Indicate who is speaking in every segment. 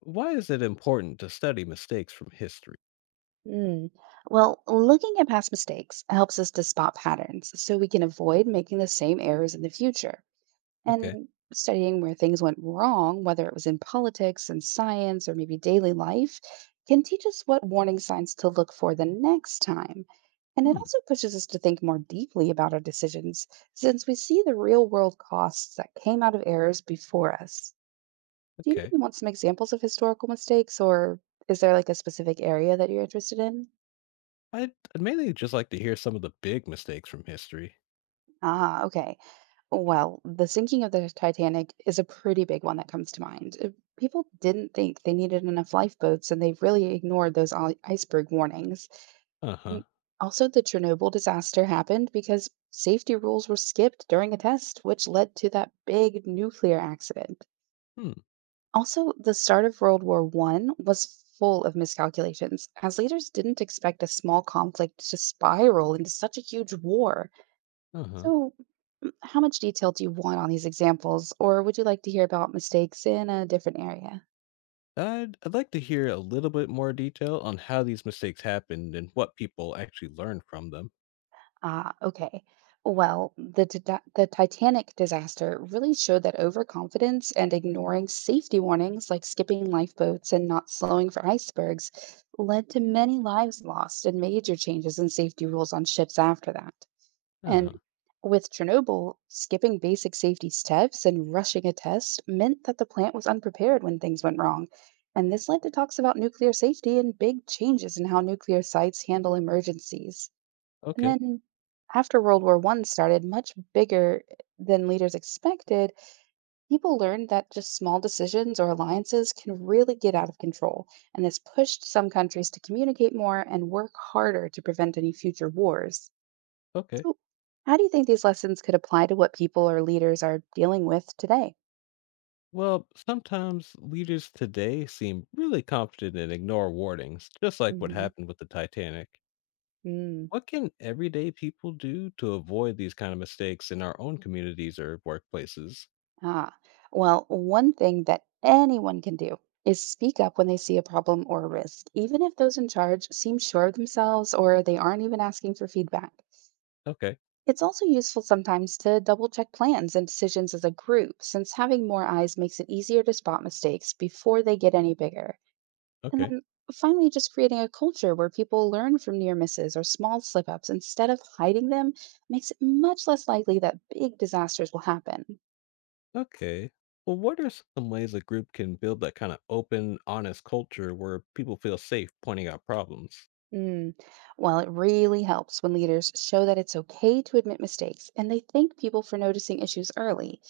Speaker 1: Why is it important to study mistakes from history?
Speaker 2: Mm. Well, looking at past mistakes helps us to spot patterns so we can avoid making the same errors in the future.
Speaker 1: Okay.
Speaker 2: And studying where things went wrong, whether it was in politics and science or maybe daily life, can teach us what warning signs to look for the next time. And it
Speaker 1: Hmm.
Speaker 2: also pushes us to think more deeply about our decisions since we see the real world costs that came out of errors before us. Do you
Speaker 1: Okay.
Speaker 2: maybe want some examples of historical mistakes, or is there like a specific area that you're interested in?
Speaker 1: I'd mainly just like to hear some of the big mistakes from history.
Speaker 2: Ah, okay. Well, the sinking of the Titanic is a pretty big one that comes to mind. People didn't think they needed enough lifeboats, and they really ignored those iceberg warnings.
Speaker 1: Uh huh.
Speaker 2: And also, the Chernobyl disaster happened because safety rules were skipped during a test, which led to that big nuclear accident.
Speaker 1: Hmm.
Speaker 2: Also, the start of World War One was full of miscalculations, as leaders didn't expect a small conflict to spiral into such a huge war.
Speaker 1: Uh huh.
Speaker 2: So, how much detail do you want on these examples, or would you like to hear about mistakes in a different area?
Speaker 1: I'd like to hear a little bit more detail on how these mistakes happened and what people actually learned from them.
Speaker 2: Ah, okay. Well, the Titanic disaster really showed that overconfidence and ignoring safety warnings, like skipping lifeboats and not slowing for icebergs, led to many lives lost and major changes in safety rules on ships after that.
Speaker 1: Uh huh.
Speaker 2: And with Chernobyl, skipping basic safety steps and rushing a test meant that the plant was unprepared when things went wrong. And this led to talks about nuclear safety and big changes in how nuclear sites handle emergencies. And
Speaker 1: Okay.
Speaker 2: then after World War One started, much bigger than leaders expected, people learned that just small decisions or alliances can really get out of control. And this pushed some countries to communicate more and work harder to prevent any future wars.
Speaker 1: Okay.
Speaker 2: So, how do you think these lessons could apply to what people or leaders are dealing with today?
Speaker 1: Well, sometimes leaders today seem really confident and ignore warnings, just like what
Speaker 2: Hmm.
Speaker 1: happened with the Titanic.
Speaker 2: Mm.
Speaker 1: What can everyday people do to avoid these kind of mistakes in our own communities or workplaces?
Speaker 2: Ah, well, one thing that anyone can do is speak up when they see a problem or a risk, even if those in charge seem sure of themselves or they aren't even asking for feedback.
Speaker 1: Okay,
Speaker 2: It's also useful sometimes to double check plans and decisions as a group, since having more eyes makes it easier to spot mistakes before they get any bigger. And
Speaker 1: okay,
Speaker 2: then finally, just creating a culture where people learn from near misses or small slip ups instead of hiding them makes it much less likely that big disasters will happen.
Speaker 1: okay. Well, what are some ways a group can build that kind of open, honest culture where people feel safe pointing out problems?
Speaker 2: Mm. Well, it really helps when leaders show that it's okay to admit mistakes and they thank people for noticing issues early.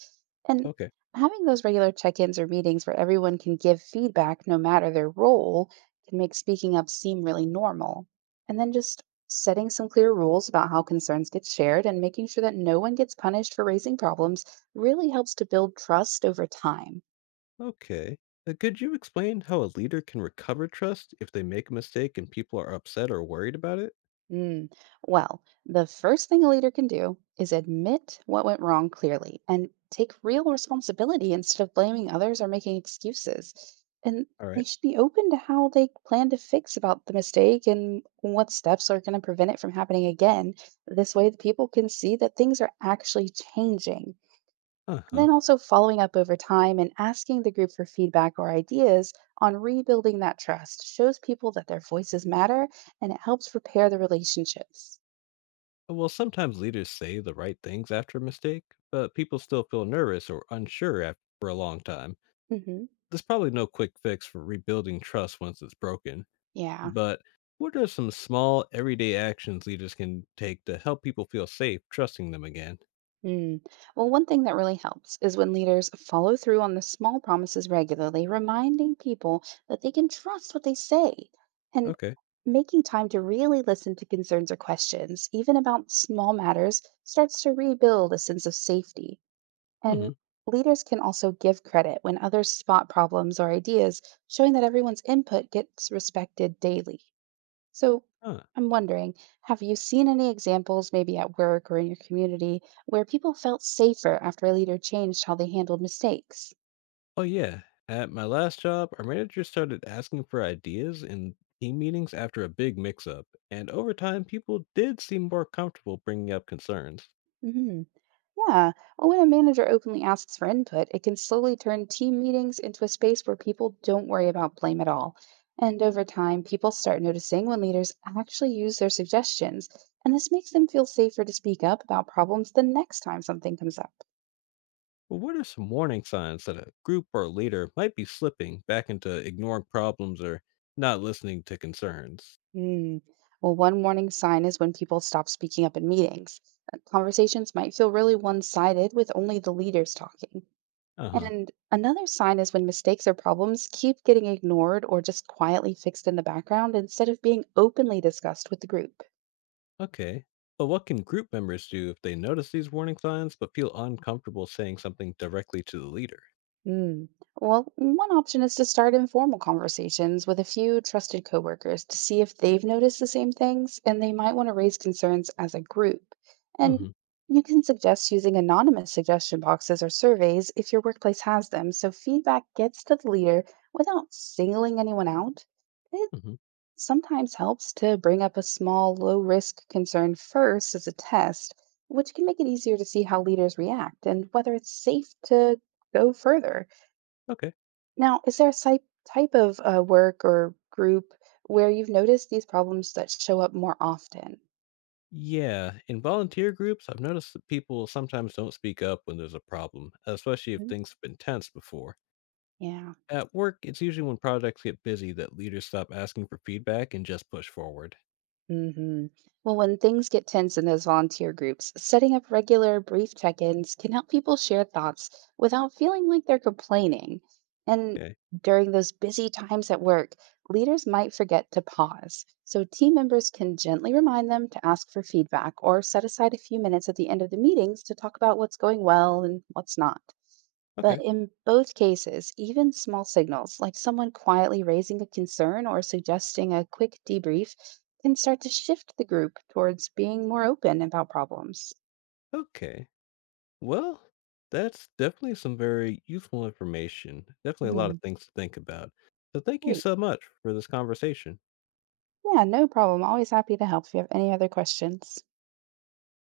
Speaker 2: And
Speaker 1: Okay,
Speaker 2: having those regular check ins or meetings where everyone can give feedback, no matter their role, can make speaking up seem really normal. And then just setting some clear rules about how concerns get shared and making sure that no one gets punished for raising problems really helps to build trust over time.
Speaker 1: okay. Could you explain how a leader can recover trust if they make a mistake and people are upset or worried about it?
Speaker 2: Mm. Well, the first thing a leader can do is admit what went wrong clearly and take real responsibility instead of blaming others or making excuses. And
Speaker 1: All right.
Speaker 2: they should be open to how they plan to fix about the mistake and what steps are going to prevent it from happening again. This way, the people can see that things are actually changing.
Speaker 1: Uh
Speaker 2: And
Speaker 1: huh.
Speaker 2: then also following up over time and asking the group for feedback or ideas on rebuilding that trust shows people that their voices matter and it helps repair the relationships.
Speaker 1: Well, sometimes leaders say the right things after a mistake, but people still feel nervous or unsure after a long time.
Speaker 2: Hmm.
Speaker 1: There's probably no quick fix for rebuilding trust once it's broken,
Speaker 2: Yeah.
Speaker 1: but what are some small everyday actions leaders can take to help people feel safe trusting them again?
Speaker 2: Mm. Well, one thing that really helps is when leaders follow through on the small promises regularly, reminding people that they can trust what they say and
Speaker 1: Okay.
Speaker 2: making time to really listen to concerns or questions, even about small matters, starts to rebuild a sense of safety. And
Speaker 1: Mm-hmm.
Speaker 2: leaders can also give credit when others spot problems or ideas, showing that everyone's input gets respected daily. So
Speaker 1: Huh.
Speaker 2: I'm wondering, have you seen any examples, maybe at work or in your community, where people felt safer after a leader changed how they handled mistakes?
Speaker 1: Oh yeah. At my last job, our manager started asking for ideas in team meetings after a big mix-up, and over time, people did seem more comfortable bringing up concerns.
Speaker 2: Mhm. Yeah, well, when a manager openly asks for input, it can slowly turn team meetings into a space where people don't worry about blame at all. And over time, people start noticing when leaders actually use their suggestions, and this makes them feel safer to speak up about problems the next time something comes up.
Speaker 1: But what are some warning signs that a group or leader might be slipping back into ignoring problems or not listening to concerns?
Speaker 2: Hmm. Well, one warning sign is when people stop speaking up in meetings. Conversations might feel really one sided with only the leaders talking.
Speaker 1: Uh huh.
Speaker 2: And another sign is when mistakes or problems keep getting ignored or just quietly fixed in the background instead of being openly discussed with the group.
Speaker 1: Okay. But what can group members do if they notice these warning signs but feel uncomfortable saying something directly to the leader?
Speaker 2: Mm, well, one option is to start informal conversations with a few trusted coworkers to see if they've noticed the same things and they might want to raise concerns as a group. And
Speaker 1: Hmm.
Speaker 2: you can suggest using anonymous suggestion boxes or surveys if your workplace has them so feedback gets to the leader without singling anyone out.
Speaker 1: Hmm.
Speaker 2: Sometimes helps to bring up a small, low risk concern first as a test, which can make it easier to see how leaders react and whether it's safe to go further.
Speaker 1: Okay.
Speaker 2: Now, is there a type of work or group where you've noticed these problems that show up more often?
Speaker 1: Yeah, in volunteer groups, I've noticed that people sometimes don't speak up when there's a problem, especially if
Speaker 2: Mhm.
Speaker 1: things have been tense before.
Speaker 2: Yeah.
Speaker 1: At work, it's usually when projects get busy that leaders stop asking for feedback and just push forward.
Speaker 2: Hmm. Well, when things get tense in those volunteer groups, setting up regular brief check ins can help people share thoughts without feeling like they're complaining. And
Speaker 1: Okay.
Speaker 2: during those busy times at work, leaders might forget to pause. So, team members can gently remind them to ask for feedback or set aside a few minutes at the end of the meetings to talk about what's going well and what's not. But
Speaker 1: Okay.
Speaker 2: in both cases, even small signals, like someone quietly raising a concern or suggesting a quick debrief, can start to shift the group towards being more open about problems.
Speaker 1: Okay. Well, that's definitely some very useful information. Definitely a lot
Speaker 2: Hmm.
Speaker 1: of things to think about. So thank you
Speaker 2: Great.
Speaker 1: so much for this conversation.
Speaker 2: Yeah, no problem. Always happy to help if you have any other questions.